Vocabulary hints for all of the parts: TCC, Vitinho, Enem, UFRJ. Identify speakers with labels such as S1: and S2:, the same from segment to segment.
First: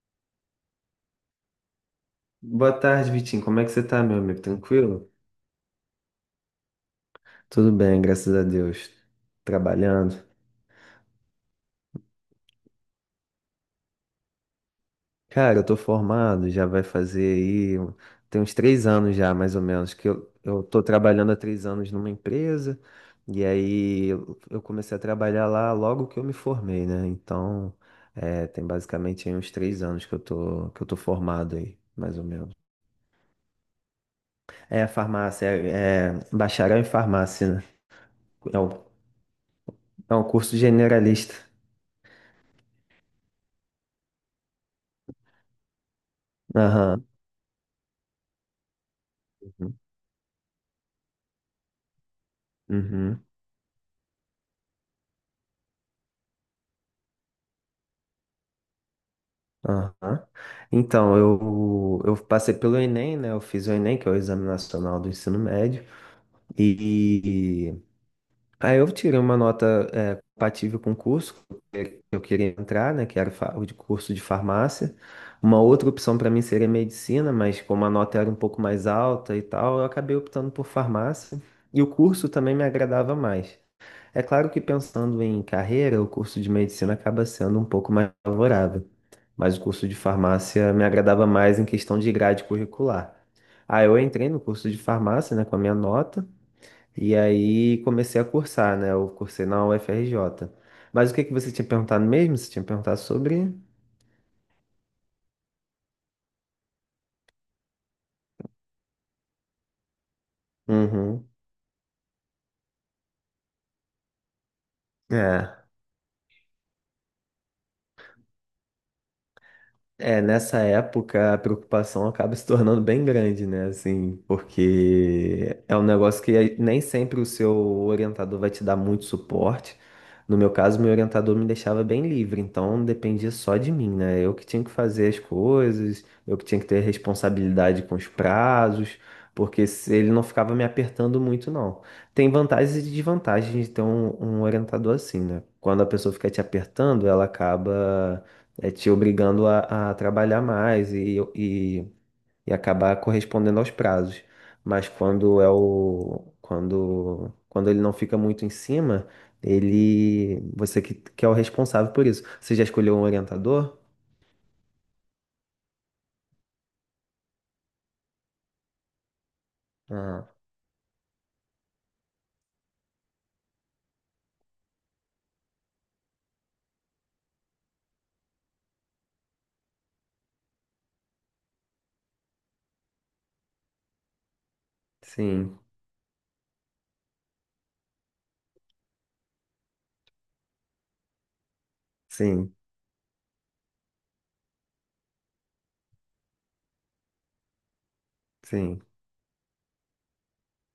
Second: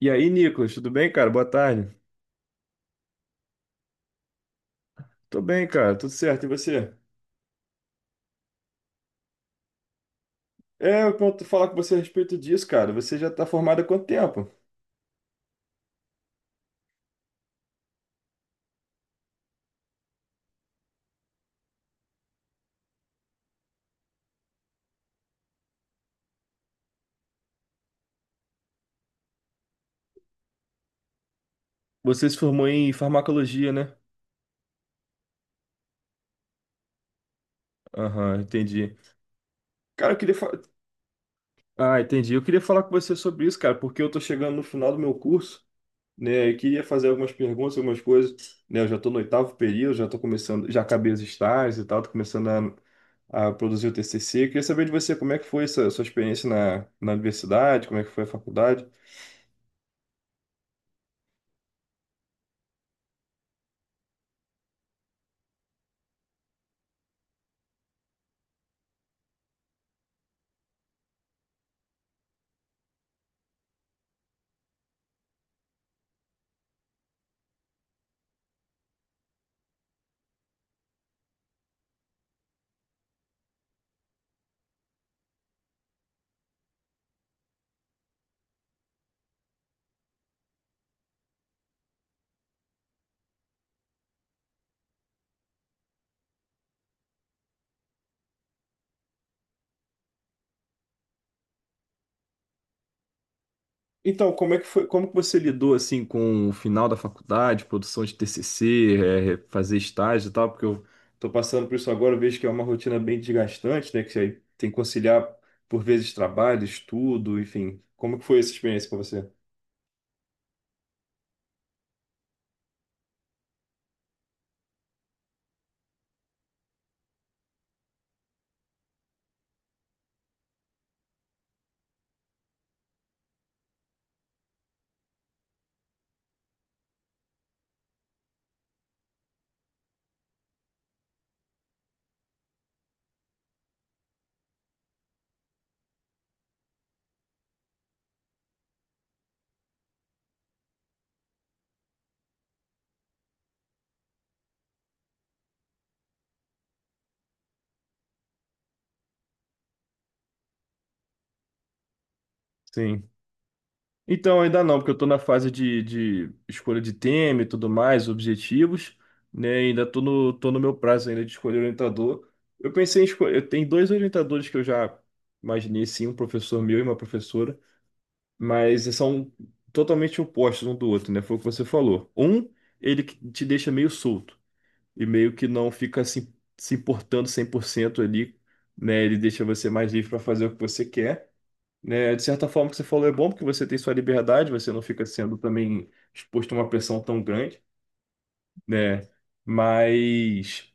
S1: E aí, Nicolas, tudo bem, cara? Boa tarde.
S2: Boa tarde, Vitinho. Como é que você tá, meu amigo? Tranquilo?
S1: Tô bem, cara, tudo certo. E você?
S2: Tudo bem, graças a Deus. Trabalhando.
S1: É, eu quero falar com você a respeito disso, cara. Você já tá formado há quanto tempo?
S2: Cara, eu tô formado, já vai fazer aí. Tem uns três anos já, mais ou menos, que eu tô trabalhando há três anos numa empresa, e aí eu comecei a trabalhar lá logo que eu me formei, né? Então, é, tem basicamente aí uns três anos que eu tô formado aí, mais ou
S1: Você se
S2: menos.
S1: formou em farmacologia, né?
S2: É, farmácia, é bacharel em farmácia, né?
S1: Aham,
S2: É um,
S1: entendi. Cara,
S2: é
S1: eu
S2: um
S1: queria fa...
S2: curso generalista.
S1: Ah, entendi. Eu queria falar com você sobre isso, cara, porque eu tô chegando no final do meu curso, né? E queria
S2: Aham.
S1: fazer algumas perguntas, algumas coisas, né? Eu já tô no oitavo período, já tô começando, já acabei os estágios e tal, tô começando
S2: Uhum,
S1: a produzir o TCC. Eu queria saber de você como é que foi essa sua experiência na universidade, como é que foi a faculdade.
S2: aham. Então, eu passei pelo Enem, né? Eu fiz o Enem, que é o Exame Nacional do Ensino Médio, e aí eu tirei uma nota compatível com o curso que eu queria entrar, né? Que era o de curso de farmácia. Uma outra opção para mim seria medicina, mas como a nota era um pouco mais alta e tal, eu acabei optando por farmácia, e o curso também me agradava mais. É claro que pensando em carreira, o curso de medicina acaba sendo um pouco mais favorável, mas o curso de farmácia me agradava mais em questão de grade curricular. Ah, eu entrei no curso de farmácia, né, com a minha nota, e aí comecei a cursar, né? Eu cursei na UFRJ. Mas o que que você tinha perguntado mesmo? Você tinha perguntado sobre.
S1: Então, como é que foi, como que você lidou assim com o final da faculdade, produção de TCC, fazer estágio e tal? Porque eu tô
S2: Uhum.
S1: passando por isso agora, eu vejo que é uma rotina bem desgastante, né? Que você tem que conciliar
S2: É.
S1: por vezes trabalho, estudo, enfim. Como que foi essa experiência para você?
S2: É, nessa época a preocupação acaba se tornando bem grande, né? Assim, porque é um negócio que nem sempre o seu orientador vai te dar muito suporte. No meu caso, meu orientador me deixava bem livre, então dependia só de mim, né? Eu que tinha que fazer as coisas, eu que tinha que ter responsabilidade com os prazos, porque ele não ficava me apertando muito, não. Tem vantagens e desvantagens de ter um orientador assim, né? Quando a pessoa fica te apertando, ela acaba te obrigando a trabalhar mais, e acabar correspondendo aos prazos. Mas quando é o quando quando ele não fica muito em cima, ele você que é o responsável por isso. Você já escolheu um
S1: Sim.
S2: orientador?
S1: Então, ainda não, porque eu estou na fase de escolha de tema e tudo mais, objetivos, né? Ainda estou
S2: Ah,
S1: tô no meu prazo ainda de escolher orientador. Eu pensei em escolher, eu tenho dois orientadores que eu já imaginei, sim, um professor meu e uma professora. Mas são totalmente opostos um do outro, né? Foi o que você falou. Um, ele que te deixa meio solto e meio que
S2: sim,
S1: não fica se importando 100% ali, né? Ele deixa você mais livre para fazer o que você quer, né? De certa
S2: sim,
S1: forma, o que você falou é bom porque você tem sua liberdade, você não fica sendo também exposto a uma pressão tão grande,
S2: sim.
S1: né? Mas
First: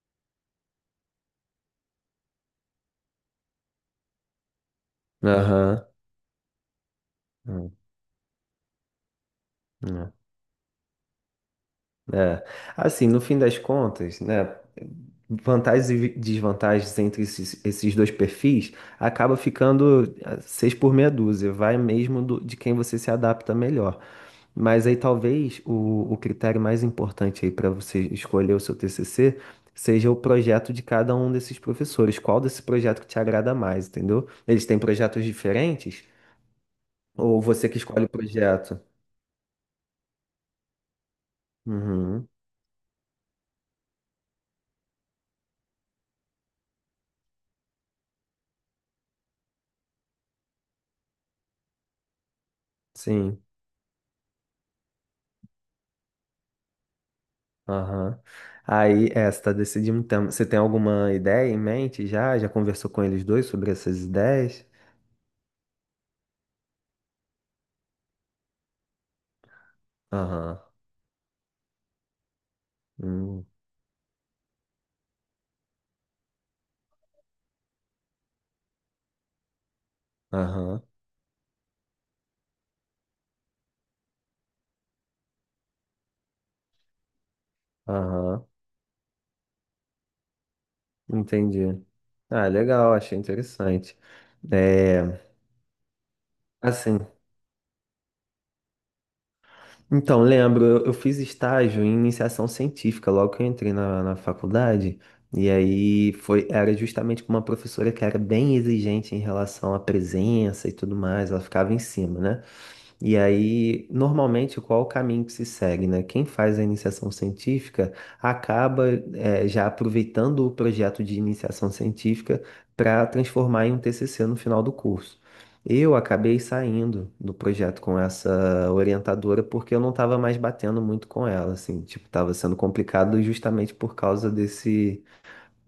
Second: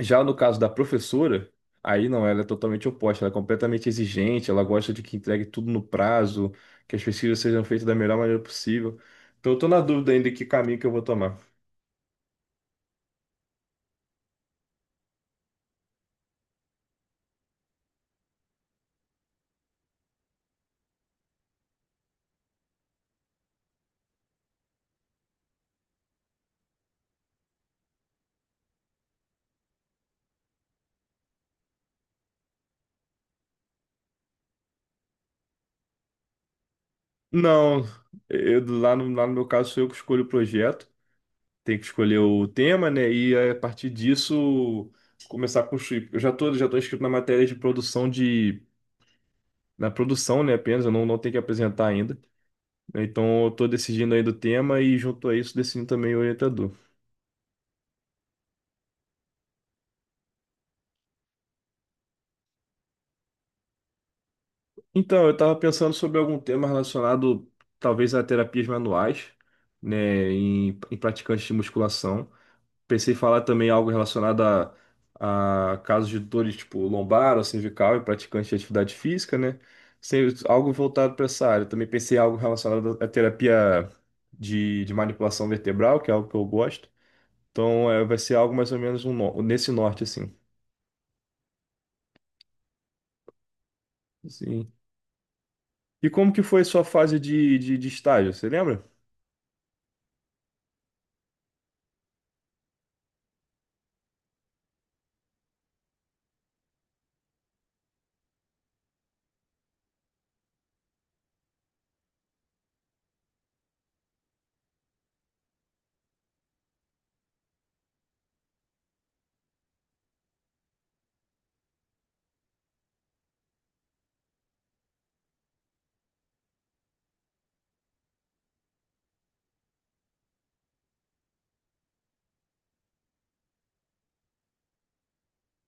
S1: já no caso da professora, aí não, ela é totalmente oposta, ela é completamente exigente, ela gosta de que entregue tudo no
S2: Aham.
S1: prazo, que as pesquisas sejam
S2: Hum,
S1: feitas da melhor maneira possível. Então eu tô na dúvida
S2: hum.
S1: ainda que caminho que eu vou tomar.
S2: É, assim, no fim das contas, né, vantagens e desvantagens entre esses dois perfis acaba ficando seis por meia dúzia, vai mesmo de quem você se adapta melhor. Mas aí talvez o critério mais importante aí para você escolher o seu TCC seja o projeto de cada um desses professores. Qual desse projeto que te agrada mais, entendeu? Eles têm projetos diferentes? Ou você que
S1: Não,
S2: escolhe o projeto?
S1: lá lá no meu caso sou eu que escolho o projeto, tenho que escolher
S2: Uhum,
S1: o tema, né? E a partir disso começar a construir. Eu já tô inscrito na matéria de produção de. Na produção, né, apenas, eu não tenho que apresentar ainda.
S2: sim.
S1: Então eu tô decidindo ainda o tema e junto a isso decidindo também o orientador.
S2: Aham. Aí, é, você tá decidindo. Então, você tem alguma ideia em mente já? Já conversou com eles dois sobre essas ideias?
S1: Então, eu estava pensando sobre algum tema relacionado, talvez, a terapias manuais, né,
S2: Aham.
S1: em praticantes de musculação. Pensei em falar
S2: Hum.
S1: também algo relacionado a casos de dores tipo lombar ou cervical em praticantes de atividade física, né? Algo
S2: Aham.
S1: voltado para essa área. Também pensei em algo relacionado à terapia de manipulação vertebral, que é algo que eu gosto. Então, é, vai ser
S2: Aham.
S1: algo mais ou menos nesse norte, assim.
S2: Entendi. Ah, legal, achei interessante.
S1: Sim.
S2: É,
S1: E como que foi a sua
S2: assim,
S1: fase de, de estágio? Você lembra?
S2: então, lembro, eu fiz estágio em iniciação científica logo que eu entrei na faculdade. E aí foi, era justamente com uma professora que era bem exigente em relação à presença e tudo mais, ela ficava em cima, né? E aí, normalmente, qual o caminho que se segue, né? Quem faz a iniciação científica acaba já aproveitando o projeto de iniciação científica para transformar em um TCC no final do curso. Eu acabei saindo do projeto com essa orientadora porque eu não estava mais batendo muito com ela, assim, tipo, estava sendo complicado justamente por causa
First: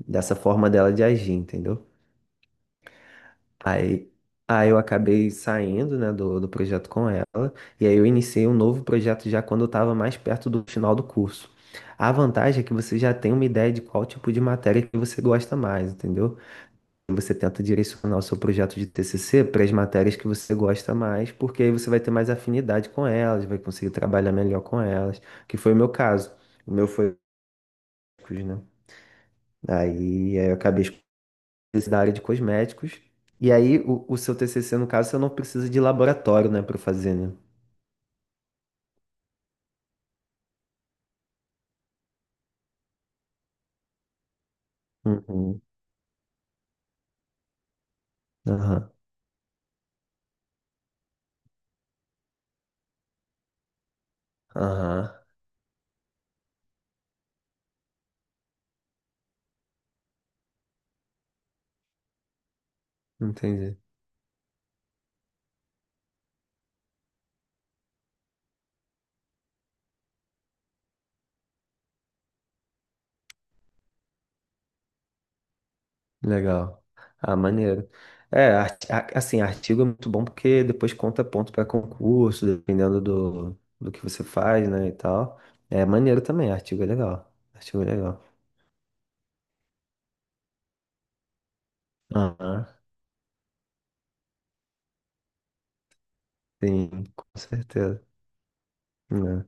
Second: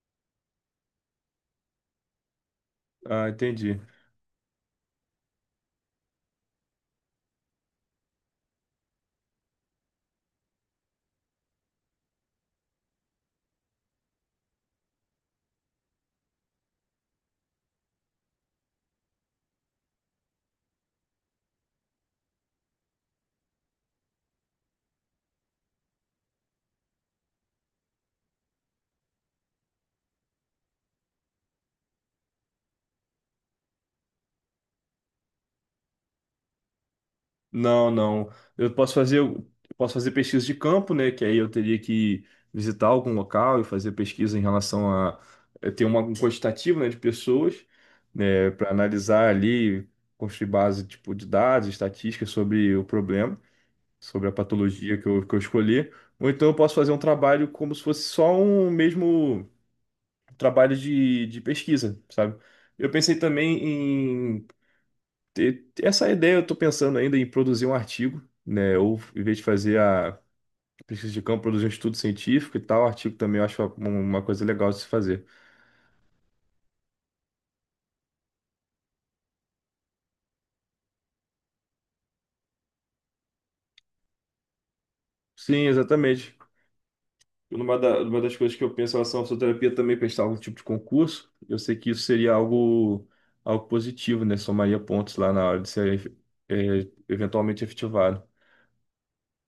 S2: dessa forma dela de agir, entendeu?
S1: Ah, entendi.
S2: Aí, aí eu acabei saindo, né, do projeto com ela, e aí eu iniciei um novo projeto já quando eu estava mais perto do final do curso. A vantagem é que você já tem uma ideia de qual tipo de matéria que você gosta mais, entendeu? E você tenta direcionar o seu projeto de TCC para as matérias que você gosta mais, porque aí você vai ter mais afinidade com elas, vai conseguir trabalhar melhor com elas, que foi o meu caso. O meu foi, né? Aí eu acabei da área de cosméticos. E aí, o seu TCC, no caso, você não precisa de laboratório, né, para fazer, né?
S1: Não, não. Eu posso fazer pesquisa de campo, né? Que aí eu teria que visitar algum local e fazer pesquisa em relação a
S2: Uhum.
S1: ter um quantitativo, né, de pessoas, né, para
S2: Aham.
S1: analisar ali, construir base tipo de dados, estatísticas sobre o problema, sobre a patologia que
S2: Aham.
S1: que eu escolhi. Ou então eu posso fazer um trabalho como se fosse só um mesmo trabalho de pesquisa, sabe? Eu pensei
S2: Entendi.
S1: também e essa ideia eu estou pensando ainda em produzir um artigo, né? Ou em vez de fazer a pesquisa de campo, produzir um estudo científico e tal, artigo também eu acho uma coisa legal de se fazer.
S2: Legal. Ah, maneiro. É, assim, artigo é muito bom porque depois conta ponto para concurso, dependendo do que você faz, né, e tal.
S1: Sim,
S2: É maneiro
S1: exatamente.
S2: também, artigo é legal. Artigo é
S1: Uma
S2: legal.
S1: das coisas que eu penso em relação à fisioterapia é também prestar algum tipo de concurso. Eu sei que isso seria
S2: Aham.
S1: algo, algo positivo, né? Somaria pontos lá na hora de ser
S2: Sim, com
S1: eventualmente
S2: certeza,
S1: efetivado.
S2: né?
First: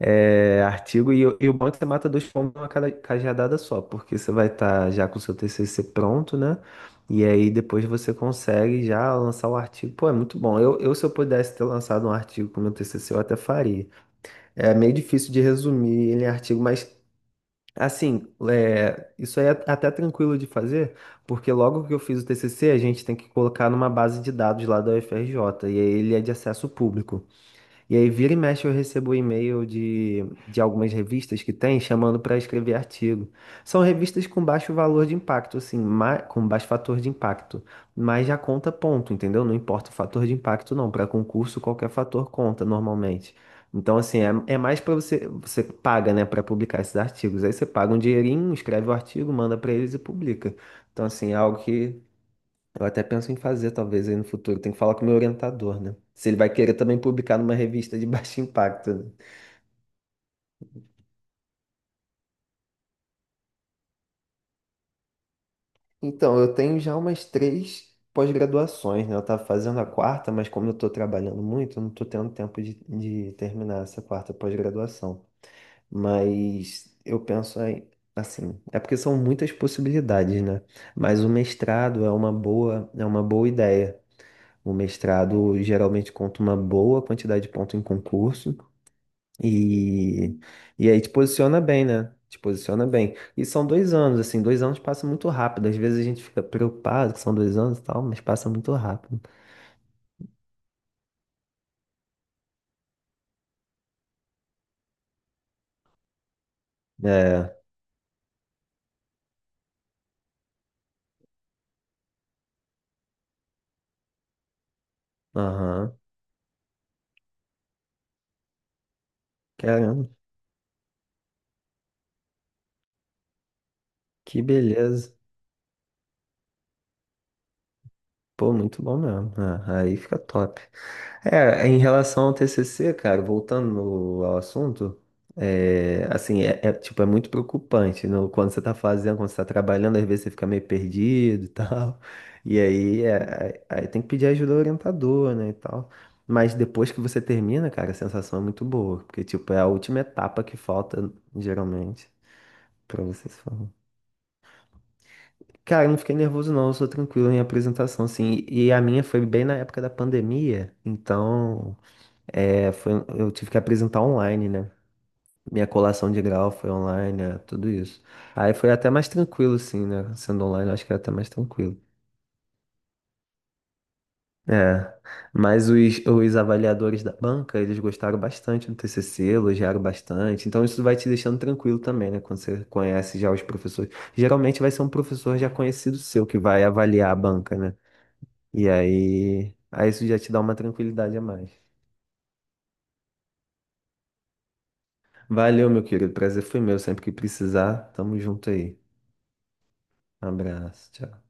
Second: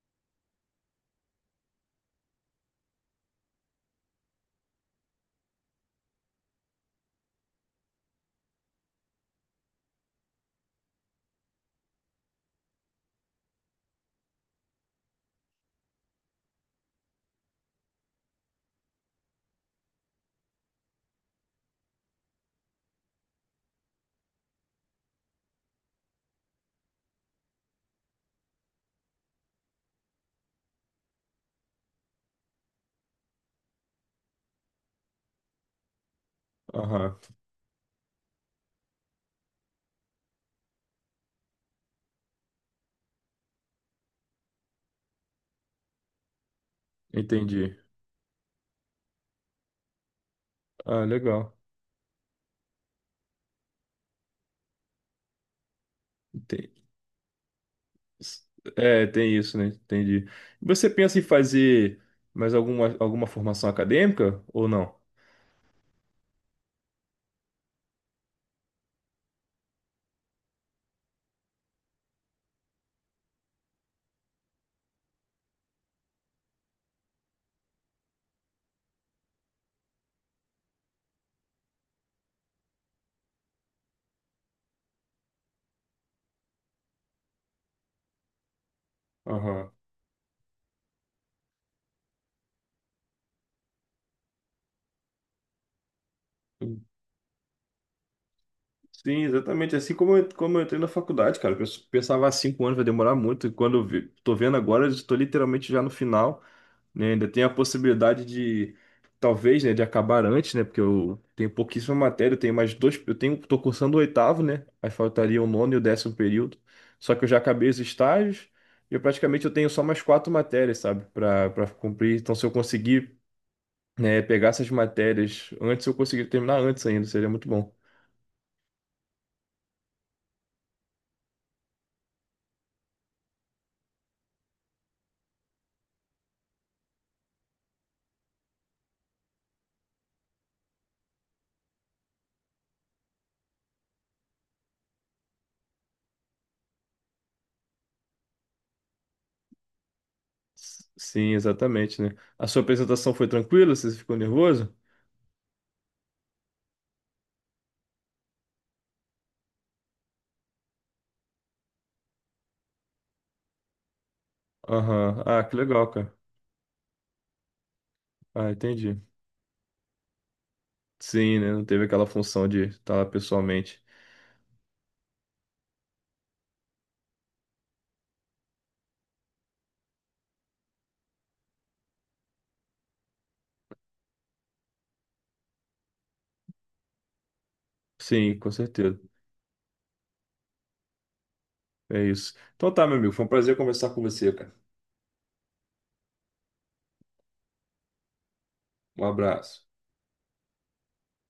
S2: É, artigo e o bom é que você mata dois pombos numa cajadada só, porque você vai estar já com o seu TCC pronto, né? E aí depois você consegue já lançar o artigo. Pô, é muito bom. Eu se eu pudesse ter lançado um artigo com o meu TCC, eu até faria. É meio difícil de resumir ele em artigo, mas assim, é, isso aí é até tranquilo de fazer, porque logo que eu fiz o TCC, a gente tem que colocar numa base de dados lá da UFRJ, e aí ele é de acesso público. E aí, vira e mexe, eu recebo um e-mail de algumas revistas que tem chamando para escrever artigo. São revistas com baixo valor de impacto, assim, com baixo fator de
S1: Aham,
S2: impacto, mas já conta ponto, entendeu? Não importa o fator de impacto, não. Para concurso, qualquer fator conta normalmente. Então, assim, é mais para você, você paga, né, para publicar esses artigos. Aí você
S1: entendi.
S2: paga um dinheirinho, escreve o artigo, manda para eles e publica.
S1: Ah,
S2: Então, assim, é
S1: legal.
S2: algo que eu até penso em fazer, talvez, aí no futuro. Tem que falar com o meu orientador, né? Se ele vai
S1: Ente-
S2: querer também publicar numa revista de baixo impacto, né?
S1: É, tem isso, né? Entendi. E você pensa em fazer mais alguma, alguma formação acadêmica ou não?
S2: Então, eu tenho já umas três pós-graduações, né? Eu tava fazendo a quarta, mas como eu tô trabalhando muito, eu não tô tendo tempo de terminar essa quarta pós-graduação. Mas eu penso aí, assim, é porque são muitas possibilidades, né? Mas o mestrado é uma boa ideia. O mestrado geralmente conta uma boa quantidade de pontos em concurso.
S1: Aham.
S2: E, e aí te posiciona bem, né? Te posiciona bem. E são dois anos, assim, dois anos passa muito rápido. Às vezes a gente fica preocupado que são dois anos e tal, mas passa muito rápido.
S1: Sim, exatamente. Assim como eu entrei na faculdade, cara. Eu pensava há cinco anos vai demorar muito. E quando eu vi, tô vendo agora, eu estou literalmente já no final. Né? Ainda tem a
S2: É,
S1: possibilidade de, talvez, né, de acabar antes, né? Porque eu tenho pouquíssima matéria, eu tenho mais dois, tô cursando o oitavo, né? Aí faltaria o nono e o
S2: aham.
S1: décimo período. Só que eu já acabei os estágios e eu praticamente eu tenho só mais
S2: Caramba,
S1: quatro matérias, sabe, para cumprir. Então, se eu conseguir, né,
S2: que
S1: pegar essas
S2: beleza.
S1: matérias antes, eu conseguir terminar antes ainda, seria muito bom.
S2: Pô, muito bom mesmo. Ah, aí fica top. É, em relação ao TCC, cara, voltando ao assunto, é, assim, tipo, é muito preocupante, né? Quando você tá fazendo, quando você tá trabalhando, às vezes você fica meio perdido e tal, e aí, aí tem que pedir ajuda ao orientador, né, e tal. Mas depois que você termina, cara, a sensação é muito boa, porque, tipo, é a última etapa que falta,
S1: Sim, exatamente, né?
S2: geralmente,
S1: A sua
S2: pra
S1: apresentação
S2: você
S1: foi
S2: se formar.
S1: tranquila? Você ficou nervoso?
S2: Cara, eu não fiquei nervoso não, eu sou tranquilo em apresentação, assim. E a minha foi bem na época da pandemia, então é, foi, eu tive que apresentar online, né?
S1: Aham. Ah, que
S2: Minha
S1: legal,
S2: colação
S1: cara.
S2: de grau foi online, né? Tudo isso.
S1: Ah,
S2: Aí foi até
S1: entendi.
S2: mais tranquilo, assim, né? Sendo online, eu acho que era até mais
S1: Sim, né? Não
S2: tranquilo.
S1: teve aquela função de estar lá pessoalmente.
S2: É, mas os avaliadores da banca, eles gostaram bastante do TCC, elogiaram bastante. Então isso vai te deixando tranquilo também, né? Quando você conhece já os professores. Geralmente vai ser um professor já conhecido seu que vai avaliar a banca, né?
S1: Sim, com
S2: E
S1: certeza.
S2: aí isso já te dá uma tranquilidade a mais.
S1: É isso. Então tá, meu amigo. Foi um prazer conversar com você, cara.
S2: Valeu, meu querido. Prazer foi meu. Sempre que precisar, tamo junto aí.
S1: Um abraço.
S2: Um abraço. Tchau.